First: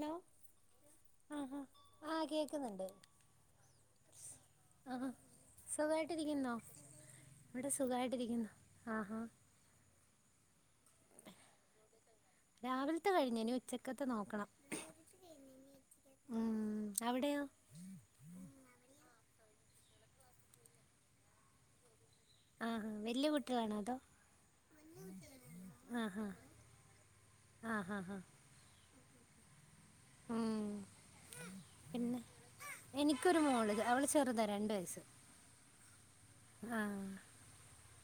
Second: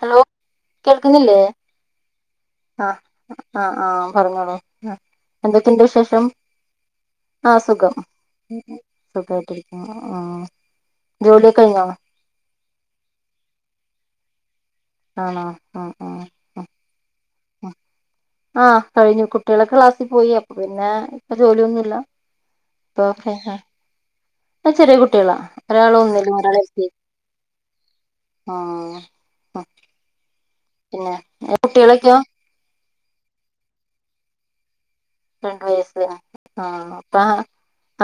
Hello കേൾക്കുന്നില്ലേ ആഹാ ആ കേൾക്കുന്നുണ്ട് ആ ആ ആ പറഞ്ഞോളൂ ആ ആഹാ എന്തൊക്കെയുണ്ട് വിശേഷം? സുഖമായിട്ടിരിക്കുന്നോ ആ ഇവിടെ സുഖം സുഖമായിട്ടിരിക്കുന്നു ആഹാ സുഖായിട്ടിരിക്കുന്നു ആ ജോലിയൊക്കെ കയിഞ്ഞോ രാവിലത്തെ കഴിഞ്ഞ് ഇനി ഉച്ചക്കത്തെ നോക്കണം. ആണോ ആ ആ ആ ഉം അവിടെയോ ആ ആ കഴിഞ്ഞു കുട്ട് ട്ടികളൊക്കെ ക്ലാസ്സി പോയി അപ്പൊ പിന്നെ ഇപ്പ ജോലിയൊന്നുല്ല ആഹ വല്യ കുട്ടികളാണോ അതോ? ആ ചെറിയ കുട്ടികളാ ആഹാ ഒരാളൊന്നിലും ഒരാള് എൽ കെ ആഹാ ഹാ ആ ഉം പിന്നെ എനിക്കൊരു മോള് അവള് ചെറുതാ രണ്ട് വയസ്സ് രണ്ട് വയസ്സ് ആ ആ അപ്പാ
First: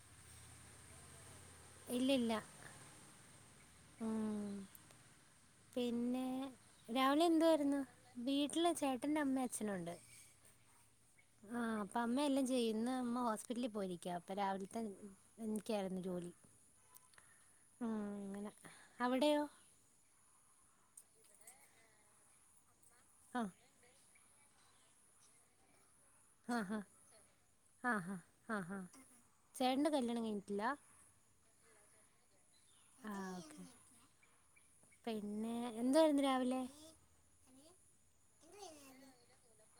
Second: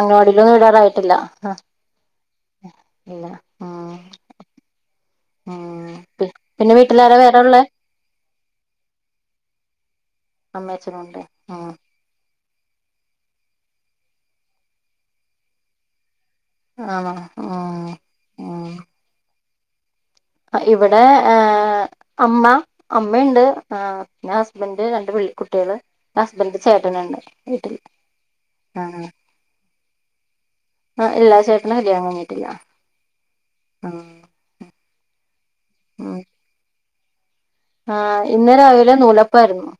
അങ്കാടിലൊന്നു വിടാറായിട്ടില്ല ആ ഇല്ലില്ല അ ഇല്ല ആ ഉം ആ പിന്നെ പിന്നെ വീട്ടിലാര വേറൊള്ളെ വീട്ടില് ചേട്ടന്റെ അമ്മെ അച്ഛനുണ്ട് അമ്മേ അച്ഛനുണ്ട് ആ ആഹ് അപ്പൊ അമ്മ എല്ലാം ചെയ്യും ഇന്ന് അമ്മ ഹോസ്പിറ്റലി പോയിരിക്ക്യാ അപ്പൊ രാവിലത്തെ എനിക്കായിരുന്നു ജോലി ആണോ ആ ഉം ആ അങ്ങനെ അവിടെയോ ആ ഇവിടെ ഏഹ് അമ്മ അമ്മയുണ്ട് ആഹ് ഞാൻ ഹസ്ബന്റ് രണ്ട് പി കുട്ടികള് ഹസ്ബെന്റന്റെ ആഹ് ആഹ് ചേട്ടനുണ്ട് വീട്ടില് ആഹ് ചേട്ടന്റെ കല്യാണം കയിഞ്ഞ് ആ ഇല്ല ചേ ട്ടൻ്റെ കല്യാണം കഴിഞ്ഞിട്ടില്ല ആഹ് പിന്ന ഉം എന്തുവാരുന്നു രാവിലെ ആഹ് ഇന്ന് രാവിലെ നൂലപ്പാരുന്നു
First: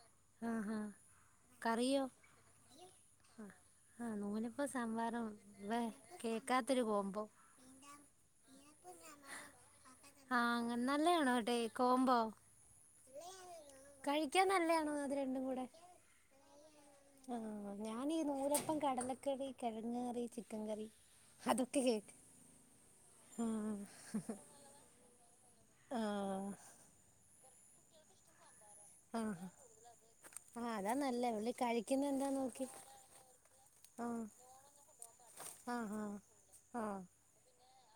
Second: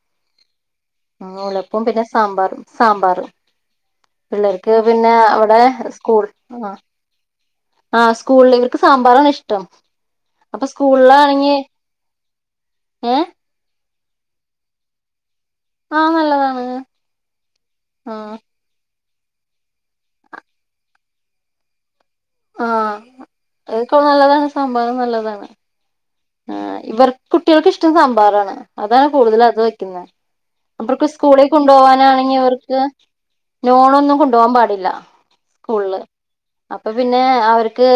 ആഹ് ആഹ് നൂലപ്പോം കറിയോ പിന്നെ സാമ്പാറും സാമ്പാറ് ആഹ് ആഹ് നൂലപ്പം പിള്ളേർക്ക് പിന്നെ സാമ്പാറും അവിടെ വേ സ്കൂൾ ആഹ് കേക്കാത്തൊരു കോംബോ ആഹ് സ്കൂളി ഇവർ [unintelligible] സാമ്പാറാണ് ഇഷ്ടം അപ്പ അങ്ങനെ നല്ലയാണോ ടേ സ്കൂളിലാണെങ്കി ആഹ് കോംബോ ഏഹ് കഴിക്കാൻ നല്ലയാണോ അത് രണ്ടും കൂടി ആ നല്ലതാണ് ആഹ് ഞാനീ ആഹ് നൂലപ്പം കടല ല കറി, കിഴങ് കറി, ചിക്കൻ കറി അതൊക്കെ കേ ആഹ് അതക്ക നല്ലതാണ് സാമ്പാറും നല്ലതാണ് ആഹ് ഇവർ കുട്ടികൾക്ക് ഇഷ്ടം സാമ്പാറാണ്. അതാണ് കൂടുതൽ ആഹ് അത് വെക്കുന്നെ ആഹ് അതാ അവർക്ക് നല്ലേ സ്കൂളിൽ പുള്ളി കഴിക്കുന്ന എന്താ കൊണ്ടപോകാനാണെങ്കിൽ നോക്കി അവർക്ക് നോണൊന്നും ആഹ് കൊണ്ടുപോകാൻ പാടില്ല ആഹ് സ്കൂളില് ആഹ് അപ്പ ആഹ് പിന്നെ അവർക്ക്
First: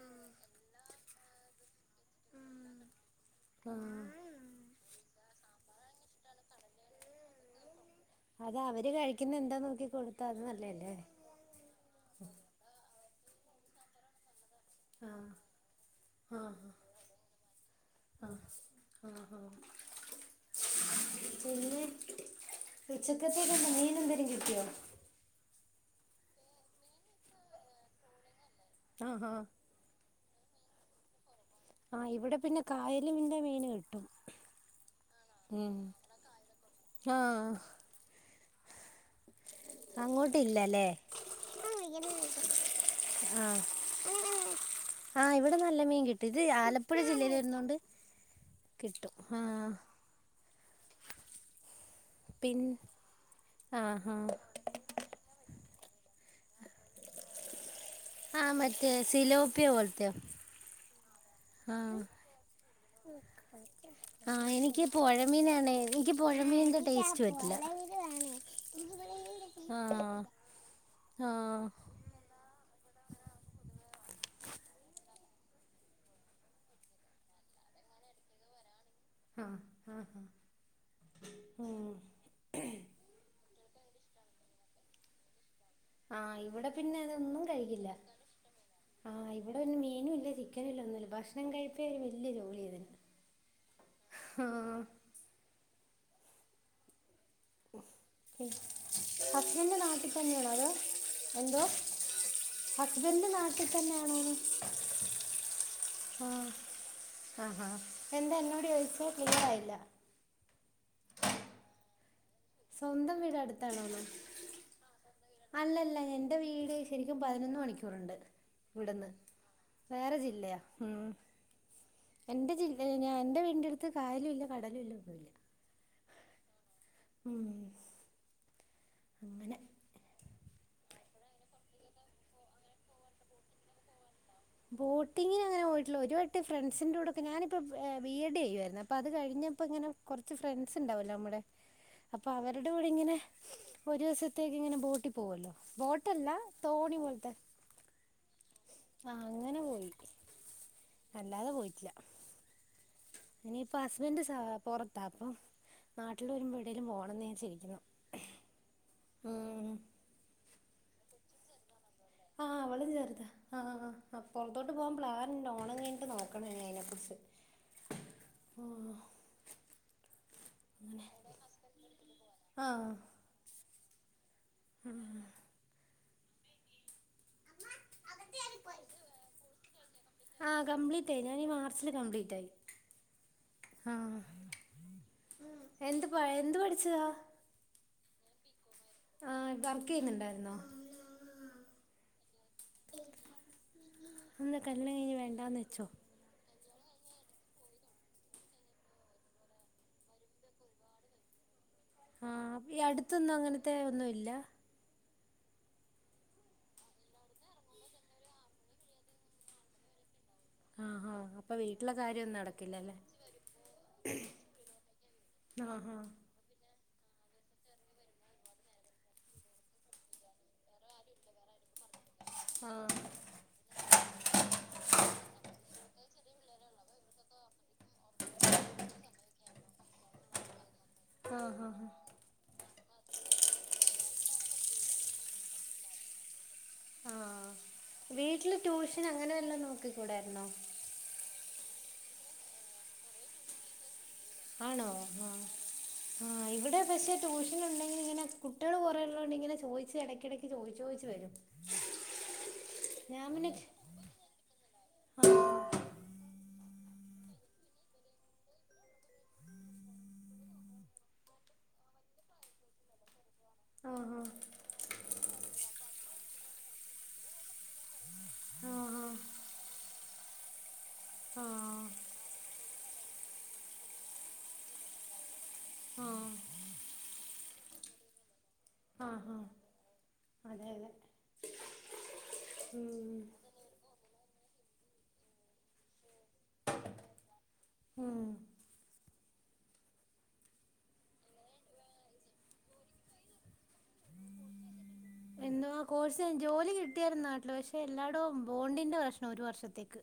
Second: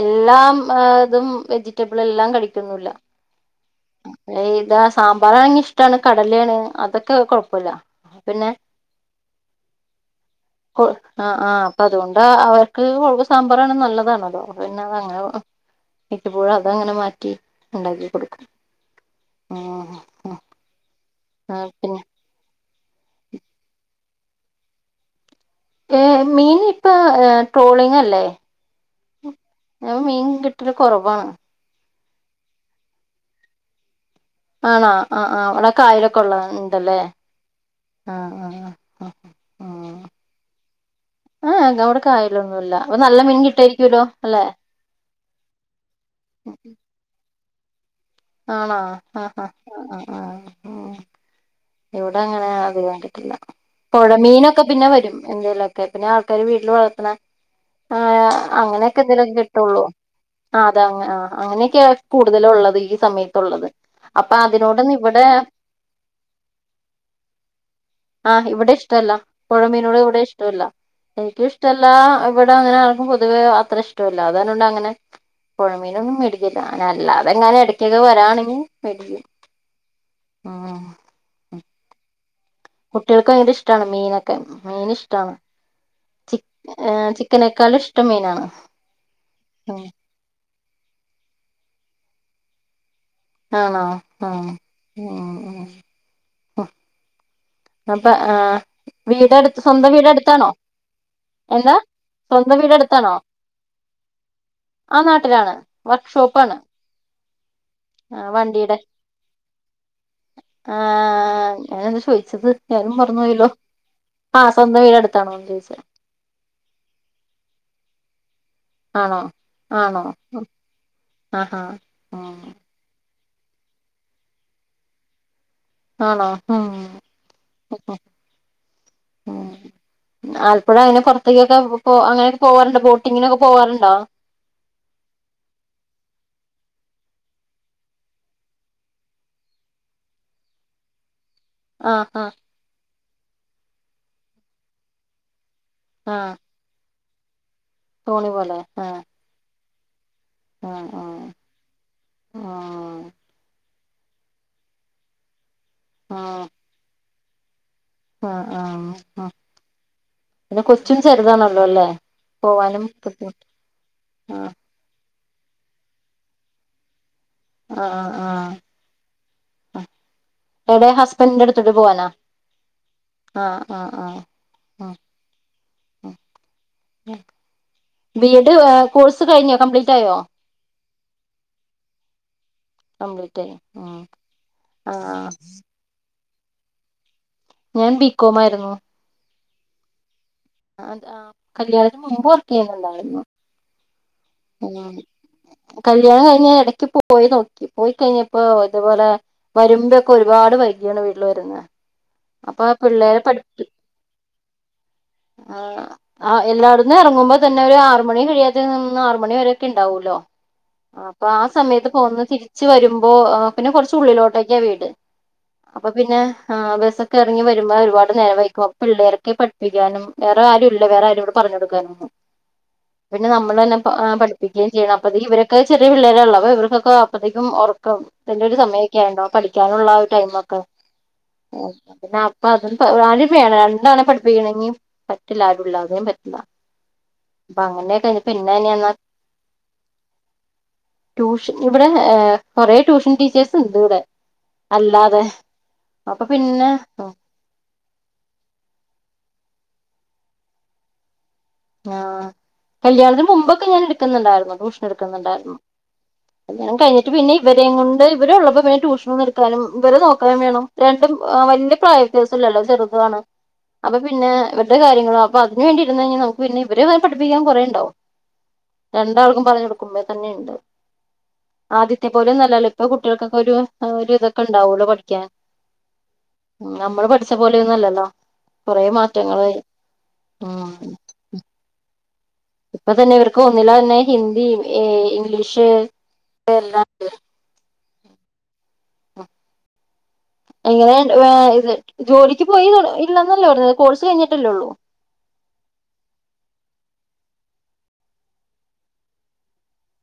എല്ലാം ഏഹ് അതും വെജിറ്റബിൾ എല്ലാം കഴിക്കും ന്നൂല്ല ആഹ് ഇതാ സാമ്പാറാണെങ്കി ഇഷ്ടാണ് കടലേണ് അതൊക്കെ കൊഴപ്പില്ല അതെ അവര് കഴിക്കുന്ന എന്താ നോക്കി കൊടുത്താ അത് നല്ലേല്ലേ? ആഹ് ആഹ് അപ്പൊ അതുകൊണ്ട് അവർക്ക് സാമ്പാറാണ് നല്ലതാണല്ലോ അവർ പിന്ന അതങ്ങനെ ആഹ് മിക്കപ്പോഴും ആഹ് അതങ്ങനെ മാറ്റി ഉണ്ടാക്കി ആഹ് കൊടുക്കും. ആഹ് ഉം ആഹ് പിന്നെ ഉച്ചക്കത്തേക്ക്‌ എന്താ മീൻ എന്തേലും കിട്ടിയോ? ഏഹ് മീൻ ഇപ്പ ട്രോളിങ് അല്ലേ ആഹ് ആഹ് ഞാൻ മീൻ കിട്ടല് കൊറവാണ് ആഹ് ഇവിടെ പിന്നെ കായലിന്റെ മീന് കിട്ടും ആണോ ആഹ് ആഹ് അവിടെ ഉം കായലൊക്കെ ഒള്ള ഇണ്ടല്ലേ ആഹ് ആഹ് ആ ആ ആ അങ്ങോട്ടില്ലല്ലേ ആ അവിടെ കായലൊന്നുല്ല അപ്പൊ നല്ല മീൻ ആ കിട്ടായിരിക്കുവല്ലോ അല്ലെ ആ ഇവിടെ നല്ല മീൻ കിട്ട് ഇത് ആലപ്പുഴ ജില്ലയിലെ ഇന്നുണ്ട് ആണോ അ അ അ അ ആ ഹ് ഇവിടെ അങ്ങനെ പിൻ അത് കണ്ടിട്ടില്ല ആഹ് പൊയ ആഹ് മീനൊക്കെ പിന്നെ വരും എന്തെല കെ പിന്നെ ആൾക്കാര് വീട്ടില് വളർത്ത്ണ ആ ആഹ് മറ്റേ അങ്ങനെയൊക്കെ എന്തെലൊക്കെ സിലോപ്പിയ കിട്ടുള്ളൂ പോലത്തെയോ ആ അത എ ആ അങ്ങനെയൊക്കെയ ആഹ് കൂടുതലും ഉള്ളത് ഈ സമയത്തുള്ളത് അപ്പൊ ആഹ് എനിക്ക് അതിനോടൊന്നും ഇവിടെ പുഴമീനാണ് എനിക്ക് പുഴമീനിന്റെ ടേസ്റ്റ് പറ്റില്ല ആ ഇവിടെ ഇഷ്ടല്ല പൊയമീനോട് ആഹ് ഇവിടെ ഇഷ്ടല്ല എനിക്കും ആഹ് ഇഷ്ടല്ലാ ഇവിടെ അങ്ങനെ ആക്കും പൊതുവേ ആ ത്ര ഇഷ്ടല്ല അർഞ്ഞോണ്ട് അങ്ങനെ പൊയമീനൊന്നും മേടിക്കല്ല ഞ അല്ലാതെങ്ങനെട് മറ്റേദിൻ വെലയാണെങ്കി വരിയെ ആഹ് ആഹ് ആഹ് [unintelligible] കുട്ടികൾക്ക് ഭയങ്കര ഇഷ്ടമാണ് മീനൊക്കെ മീന് ഇഷ്ടാണ് ചി ആഹ് ഇവിടെ പിന്നെ അതൊന്നും ചിക്കനേക്കാളും കഴിക്കില്ല ഇഷ്ടം മീനാണ് ആ ഇവിടെ ന്നെ മീനും ഇല്ലതി ക്കനുംല ഒന്നുല്ല ഭക്ഷണം കഴിപ്പേര് വല്യ ജോലിയാ ആണോ ആ ആഹ് ഉം ഉം ഹ വീടടുത്ത് ഹസ്ബൻഡ് സ്വന്തം നാട്ടി വീടടുത്താണോ തന്നെയണോ അതോ എന്തോ എന്താ സ്വന്തം വീടടുത്താണോ ഹസ്ബൻഡ് നാട്ടി തന്നെയാണോന്ന് ആ നാട്ടിലാണ് ആ വർക്ക്ഷോപ്പാണ് ആഹ എന്തെ എന്നോട് വണ്ടിയുടെ ചോയിച്ചേ ക്ലിയറായില്ല ആ ഞാനത് ചോയി ച്ചത് ഞാനും സ്വന്തം വീട് മറന്നുപോയല്ലോ അടുത്താണോന്ന് ആ സ്വന്തം വീട് അടു അല്ലല്ല എന്റെ വീട് ശരിക്കും പൈനൊന്ന് മണിക്കൂറ്ണ്ട് ആണോ ആണോ ഹു ആ ഹ എന്റെ ജില്ലഴിഞ്ഞ എന്റെ വീടിന്റെ അടുത്ത് കായലുല്ല കടലുല്ല ഒന്നുല്ല ആണോ ഉം അങ്ങനെ ആലപ്പുഴ അയിന് പുറത്തേക്കൊക്കെ പോ അങ്ങനെ പോവാറുണ്ട് ബോട്ടിങ്ങിനൊക്കെ പോവാറുണ്ടോ? ബോട്ടിങ്ങിന് അങ്ങനെ പോയിട്ടുള്ളു ഒരുവട്ടം ഫ്രണ്ട്സിന്റെ കൂടൊക്കെ ഞാനിപ്പം എ ബി എഡ് ചെയ്യാരുന്നു അപ്പ അത് കഴിഞ്ഞപ്പോ ഇങ്ങനെ കുറച്ച് ഫ്രണ്ട്സ് ഉണ്ടാവല്ലോ നമ്മുടെ ആഹ് അപ്പൊ ആഹ് അവരുടെ കൂടെ ഇങ്ങനെ ഒരു വസത്തേക്ക് ഇങ്ങനെ ബോട്ടിൽ പോവല്ലോ ബോട്ടല്ല ആഹ് തോണി പോൽ [inaudible] തോണി പോലെ ആ ആ അങ്ങനെ പോയി ആഹ് അല്ലാതെ പോയിട്ടില്ല ആഹ് ഇനിയിപ്പൊ ഹസ്ബൻഡ് പുറത്താ അപ്പൊ നാട്ടിൽ വരുമ്പോ എവിടേലും പോണുന്നേ [unintelligible] ആ ആ ആ പിന്നെ കൊ ച്ചും ചെറുതാണല്ലോ അല്ലേ ആ അവള് പോവാനും ചെറുതാ ബുദ്ധിമുട്ട് ആ ആ ആഹ് പുറത്തോട്ട് പോകാൻ പ്ലാൻ ഓണം കഴിഞ്ഞിട്ട് നോക്കണം ഇനി അതിനെ കുറിച്ച് ആ ആ അവിടെ ഹസ്ബൻഡിന്റെ അടുത്തോട്ട് പോവാനാ ആ ആ ആ ആ അ ബി എഡ് കോഴ്സ് കഴിഞ്ഞോ കംപ്ലീറ്റ് ആയോ ആഹ് കംപ്ലീറ്റ് ആയി ഞാൻ ഈ മാർച്ചില് കംപ്ലീറ്റ് ആയി കംപ്ലീറ്റ് ആഴി ഉം ആഹ് ആ പഴ എന്തു പഠിച്ചതാ ഞാൻ ബികോം ആയിരുന്നു ആ വർക്ക് ചെയ്യുന്നുണ്ടായിരുന്നോ അത് കല്യാണത്തിന് മുമ്പ് വർക്ക് ചെയ്യുന്നുണ്ടായിരുന്നു എന്താ കല്യാണം ഉം കഴിഞ്ഞ് വേണ്ടാന്ന് വെച്ചോ കല്യാണം കഴിഞ്ഞ് ഞാൻ ഇടക്ക് ഇടക്ക് പോയി നോക്കി പോയി കഴിഞ്ഞപ്പോ ഇതേപോലെ വരുമ്പൊക്കെ ഒരുപാട് വൈകിയാണ് വീട്ടില് വരുന്നത് ആ അപ്പൊ ഈ പിള്ളേരെ അടുത്തൊന്നും അങ്ങനത്തെ ഒന്നും ഇല്ല ആ എല്ലായിടന്നും ഇറങ്ങുമ്പോ തന്നെ ഒരു ആറുമണി കഴിയാത നി മണി വരൊക്കെണ്ടാവൂല്ലോ ആഹ് അപ്പൊ ആഹ് ആ സമയത്ത് വീട്ടിലെ പോന്നത് കാര്യമൊന്നും തിരിച്ച് നടക്കില്ലല്ലേ വരുമ്പോ പിന്നെ കുറച്ച് ഉള്ളിലോട്ടൊക്കെയാ വീട് അപ്പൊ ആഹ് ആഹ് പിന്നെ ആ ബസ്സ്‌ ക്കെ ഇറങ്ങി വരുമ്പോ ഒരുപാട്നേരം വയ്കും പിള്ളേരെക്കെ പഠിപ്പിക്കാനും വേറെ ആരും ഇല്ല വേറെ ആരും ഇവിടെ പറഞ്ഞ് കൊടുക്കാനും ആഹ് പിന്നെ നമ്മള് തന്നെ പഠിപ്പിക്കേം ചെയ്യണം അപ്പഴത്തേക്ക് ഇവരൊക്കെ ചെറിയ പിള്ളേരാണല്ലോ അപ്പ ഇവർക്കൊക്കെ അപ്പഴേക്കും ഉറക്കത്തിന്റെ ഒരു സമയമൊക്കെയായിട്ടുണ്ടാവും പഠിക്കാനുള്ള ഒരു ടൈം ഒക്കെ ആഹ് ആഹ് പിന്ന അപ്പ അത് രണ്ടാളേം പഠിപ്പിക്കണെങ്കിൽ പറ്റില്ല ആരുള്ളതേയും പറ്റില്ല ആഹ് അങ്ങനെയക്കെ കഴിഞ്ഞ് പിന്നെ വീട്ടില് ഞാ ട്യൂഷൻ അങ്ങനെ വല്ലോ നോക്കിക്കൂടാരുന്നോ ടൂഷൻ ഇവിടെ ഏ കൊറെ ട്യൂഷൻ ടീച്ചേഴ്സ് ണ്ട് ഇവിടെ ആണോ അല്ലാതെ ആ അപ്പൊ ആ് പിന്നെ ഇവിടെ പക്ഷെ ട്യൂഷൻ ഉണ്ടെങ്കിൽ ഇങ്ങനെ കുട്ടികള് കുറെേള്ളതണ്ട് ഇങ്ങനെ ചോദി ഇടക്കിടക്ക് ചോദു ചോദു വരും ആഹ കല്ല്യാണത്തിന് ഞാൻ പിന്നെ മുമ്പൊക്കെ ഞാൻ എടുക്കുന്നുണ്ടായിരുന്നു ട്യൂഷൻ എടുക്കുന്നുണ്ടായിരുന്നു കല്യാണം കഴിഞ്ഞി പിന്നെ ഇവരെയ കൊണ്ട് ഇവര ഉള്ളപ്പോ പിന്നെ ട്യൂഷനും എടുക്കാനും ഇവരെ നോക്കാനും വേണം രണ്ടും വലിയ പ്രായവ്യത്യാസം ഇല്ലല്ലോ ചെറുതാണ് അപ്പൊ ആഹ് ആഹ് പിന്നെ ഇവരുടെ കാര്യങ്ങളോ അപ്പ അന് വേണ്ടിുന്നാഞ്ഞ നമുക് പിന്നെ ഇവരെ പഠിപ്പിക്കാൻ കൊറേ ണ്ടാവും ആഹ് രണ്ടാൾക്കും പറഞ്ഞ കൊടുക്കുമ്പേ തന്നെുണ്ട് ആഹ് ആദ്യത്തെ പോലെ നല്ലല്ലോ ഇപ്പൊ കുട്ടികൾക്കൊക്കെ ഒരു ഇതൊക്കെ ഉണ്ടാവല്ലോ പഠിക്കാൻ ആഹ നമ്മള് പഠിച്ച പോല ഒന്നുംല്ലല്ലോ കൊറെ മാറ്റങ്ങൾ ആഹ് ഉ അതെ അതെ ഉ ഇപ്പൊ തന്നെ ഉം ഇവർക്ക് ഒന്നില്ല തന്നെ ഹിന്ദി ഏ ഇംഗ്ലീഷ് ഉം എങ്ങനെ ഇ ജോലിക്ക് പോയി ഇല്ലന്നല്ലോ പറഞ്ഞ കോഴ്സ് കഴിഞ്ഞിട്ടല്ലോള്ളു എന്നോ ആ കോഴ്സ് ജോലി കിട്ടിയര നാട്ടില് പക്ഷെ എല്ലാടും ബോണ്ടിന്റെ പ്രശ്നം ഒരു വർഷത്തേക്ക്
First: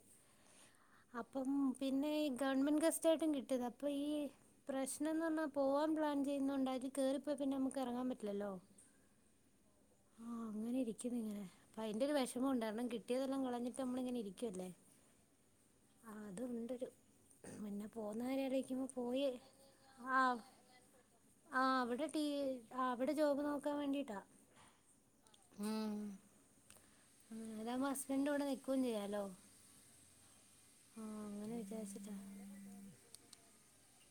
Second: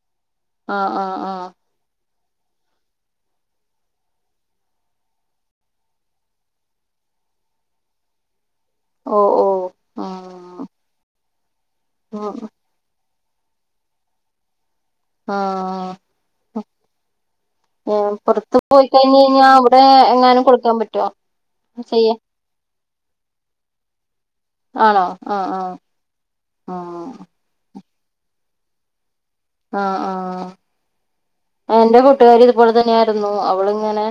ആ ആ ആ അപ്പം പിന്നെ ഗവൺമെന്റ് ഗസ്റ്റായിട്ടും കിട്ടിയത് അപ്പൊ ഈ പ്രശ്നം എന്ന് പറഞ്ഞാൽ പോവാൻ പ്ലാൻ ചെയ്യുന്നണ്ട് അതിത് കയറിപ്പോ പിന്നെ നമുക്ക് ഇറങ്ങാൻ പറ്റില്ലല്ലോ ഓ ഓ ആഹ ആഹ് അങ്ങനെ ഇരിക്കുന്നു ഇങ്ങനെ അപ്പ അതിന്റെ ഒരു വിഷമ ആഹ് ഉണ്ടരണം കട്ടി പറ്റിയതൊം കളഞ്ഞിട്ട് നമ്മളങ്ങനെ ഇരിക്കുവല്ലേ ആ ആഹ് അതുണ്ടൊരു പിന്നെ പോകുന്ന കാര്യം പുറത്ത പോയി ആലോചിക്കുമ്പോൾ കഴിഞ്ഞഞ് കഴിഞ്ഞാ അവിടെ ആഹ് എങ്ങാനും കൊടുക്കാൻ പറ്റോ ചെയ്യ ആ അവിടെ ജോബ് നോക്കാൻ വേണ്ടിട്ടാ ആണോ ആഹ ആഹ ആ രമസ് രണ്ട കവിടെ നിൽക്കുകയും ചെയ്യാലോ ആഹ ആഹ ആഹ് അങ്ങനെ എന്റെ വിചാരിച്ചിട്ടാ കൂട്ടുകാരി ഇതുപോലെ തന്നെയ ആായിരുന്നു ഇള ഇങ്ങനെ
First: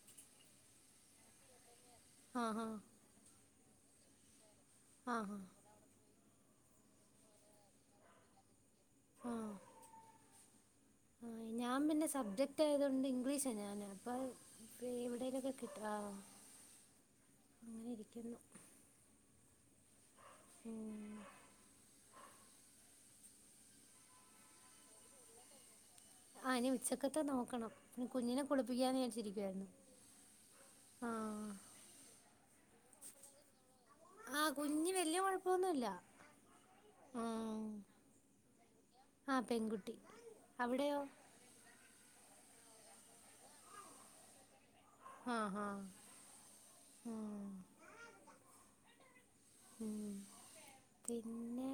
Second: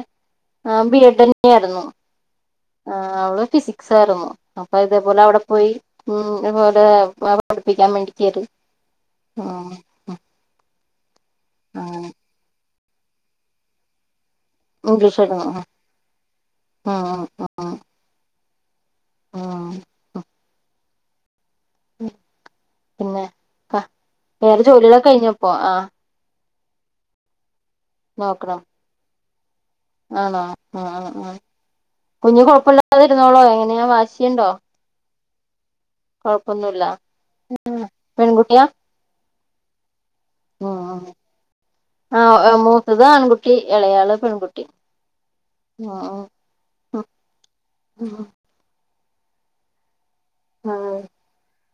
ആ ബിയട് തന്നെയ ആായിരുന്നു ആഹ് ആഹ് ആഹ അവളോ പിസി സറോ അപ്പൊ ഇതേപോലെ ആഹ് ആഹ് അവിടെ പോയി ഉ അതുപോലെ പഠിപ്പിക്കാൻ വേണ്ടി കര് ആഹ ആ ഞാൻ പിന്നെ സബ്ജക്ട് തായതുകൊണ്ട് ഇംഗ്ലീഷ് ഞാന് അപ്പ ഇപ്പ ഇംഗ്ലീഷ് ആയിരുന്നു എവിടേക്കെ കിട്ട ആ ആഹ് അങ്ങനെ ഇരിക്കുന്നു ആ [unintelligible] ഉം പിന്നെ ക വേറെ ജോലികളൊക്കെ കഴിഞ്ഞപ്പോ ആഹ ആന് ഉച്ചക്കത്തെ നോക്കണം നി കുഞ്ഞിനെ നോക്കണം കുളിപ്പിക്കാന്ന് വിചാരിച്ചി എൻ ആണോ ഉം ഉം ഉം കുഞ്ഞു കുഴപ്പില്ലാ അതിരുന്നോളോ എന പിന്ന വാശിണ്ടോ പ്പൊന്നുല്ല കൊഴപ്പൊന്നുല്ല മ്മ് പെൺകുട്ടിയാ ആ പെൺകുട്ടി അവിടെയോ ഉം ആ മൂത്തത് ആൺകുട്ടി ഇളയാള് പെൺകുട് ആഹ ആഹ് ഉം ഉം [unintelligible] പിന്നെ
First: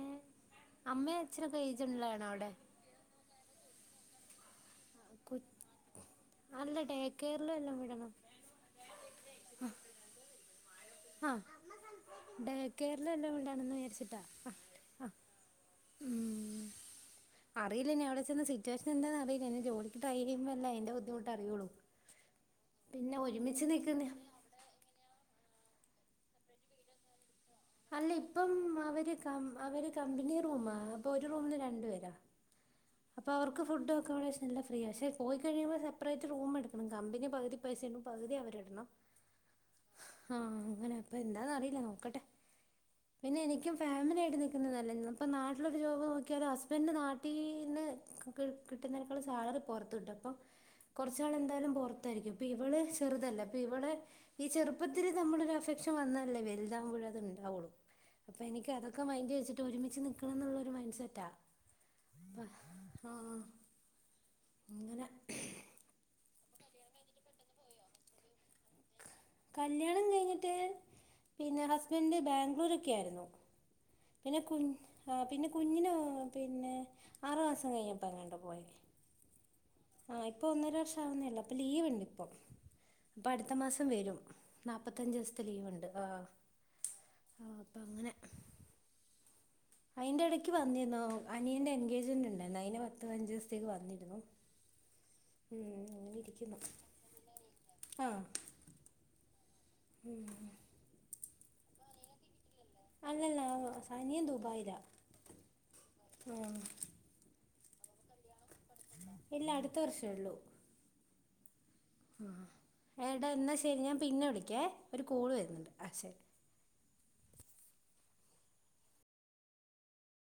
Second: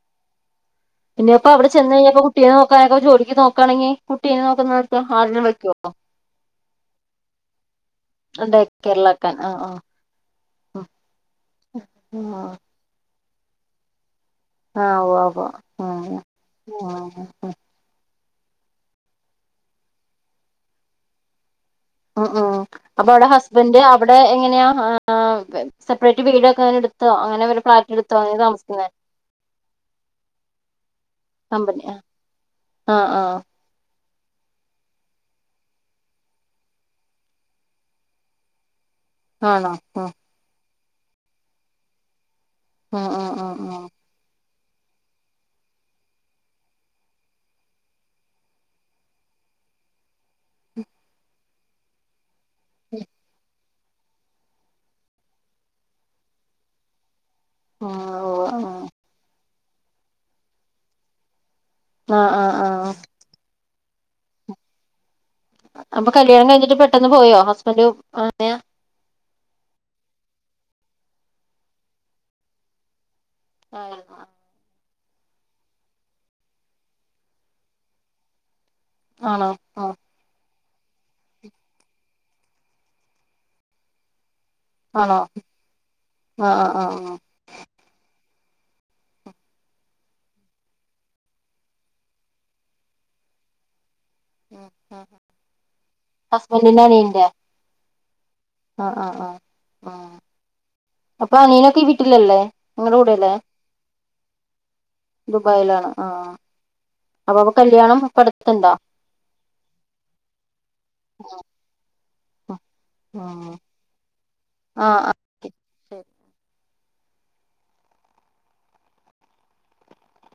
അമ്മയും പിന്നെപ്പൊ അച്ഛനൊക്കെ അവിടെ ചെന്ന് കഴിഞ്ഞപ്പൊ ഏജുള്ളതാണോ കുട്ടീ നെ അവിടെ നോക്കാന ജോക്ക് നോക്ക കാണങ്ങി കുട്ടിനെ കു നോക്കുന്ന അല്ല ഡേ കെയറിലും എല്ലാം വിടണം [unintelligible] ആ ടേക്കേറില് ല്ല ഇ ക്കണന്ന് വിചാരിച്ചിട്ടാ ആ ആഹ ആ ഉവ്വ ഉവ്വ ഉം ഉം അറിയില്ലനി അവിടെ സിറ്റുവേഷൻ എന്താ അറിയില്ല നി ജോലിക്ക് ട്രൈചെയ്യുമ്പഴല്ലെ അയിന്റെ ബുദ്ധിമുട്ടറിയുള്ളൂ ഉ ഉം അപ്പൊ അവിടെ ഹസ്ബന്റ് നിക്കുന്ന അവിടെ എങ്ങനെയാ ആ സെപ്പറേറ്റ് വീടൊക്കെങ്ങനെ എടുത്തോ അങ്ങനെവ അല്ല ഇപ്പം അവര് ക അവര് കമ്പനി റൂമാ അപ്പൊ ഒരു റൂമിന് കമ്പനി രണ്ട്പേരാ ആഹ് അപ്പൊ ആഹ് അവർക്ക് ഫുഡ് അക്കോമഡേഷനെല്ല ഫ്രീയാ അക്ഷെ പോയികഴിയുമ്പോ സെപ്പറേറ്റ് റൂം എടുക്കണം കമ്പനി പകുതി പൈസ ണും പകുതി പൈസ അവരെടണം ആണോ ആഹ അങ്ങനെ അപ്പൊ എന്താന്ന് അറിയില്ല നോക്കട്ടെ ആഹ് പിന്നെ ആഹ് ആഹ് എനിക്കും ആഹ് ഫാമിലിയായിട്ട് നി--ക്ക് ന്നല്ലല്ലോ അപ്പം നാട്ടിലൊരു ജോബ് നോക്കിയാൽ ഹസ്ബൻഡ് നാട്ടിൽന്ന് കിട്ട് കിട്ടുന്നതിനേക്കാൾ സാലറി പുറത്തു കിട്ടും അപ്പം കൊർച് നാള് എന്തായാലും പുറത്തായിരിക്കും ഇവള് ചെറ്തല്ലേ ഇവിളെ ഈ ചെറുപ്പത്തില് നമ്മളൊരു അഫെക്ഷൻ വന്നാലല്ലേ വെൽതാവുമ്പോഴത് ഒളു ആഹ് ഓ അപ്പൊ ആഹ് എനിക്ക് അതൊക്കെ മൈന്റ് വെച്ചി ഒരുമിച്ച് നിക്കണന്നുളെളാരു മൈൻ സെറ്റാ ആ ആ ആ അപ്പം ആഹ് അങ്ങനെ അപ്പൊ കല്യാണം കഴിഞ്ഞിട്ട് പെട്ടെന്ന് പോയോ ഹസ്ബൻഡും അനയാ കല്യാണം കഴിഞ്ഞിട്ട് പിന്നെ ഹസ്ബൻഡ് ബാംഗ്ലൂരൊക്കെ ആയിര്ന്നു ആണോ പിന്നെ കുൻ ആ പിന്നെ കുഞ്ഞിനോ പിന്നെ ആറു മാസം കഴിഞ്ഞപ്പ എങ്ങാണ്ടാ പോയെ ആണോ ആ ഇപ്പൊ ഒന്നര ഷാവുന്നേള്ളു അപ്പ ലീവ്ണ്ട് ഇപ്പം അപ്പട്ത്ത മാസം വരും നാൽപ്പത്തഞ്ച് ആണോ ദിവ്സ്ത്തെ ലീവ്ണ്ട് ആ ആഹ് ആഹ് ആഹ് ആ അപ്പ അങ്ങനെ അയ്ന്റെ എടയ്ക്ക് വന്നിന്നോ അനിയന്റെ എൻഗേജ്മെന്റ്ണ്ടായ്ര്ന്നു അയ്ന് പത്ത്പതിനഞ്ചോസത്തേക്ക് വന്നി അ ആ അങ്ങനെ ഇരിക്കുന്നു ഹസ്ബന്റിന്റെ അനിയന്റെ ആ ആ ആ ആ ആ അപ്പൊ അനിയനാെക്കെ ഈ വീട്ടിലല്ലേ നിങ്ങടെ കൂടെയല്ലേ അല്ലല്ല സാനിയൻ ദുബായില ദുബായിലാണ് ആഹ് ഉം അപ്പൊ അപ്പൊ കല്യാണം ഇപ്പടുത്ത്ണ്ടോ ഇല്ല അടുത്ത വർഷെള്ളു ആ ആ ഏടാ ന്നാ ശരി ഞാൻ പിന്നെ വിളിക്കേ ഒരു കോള് വരുന്നുണ്ട് ആ ശരി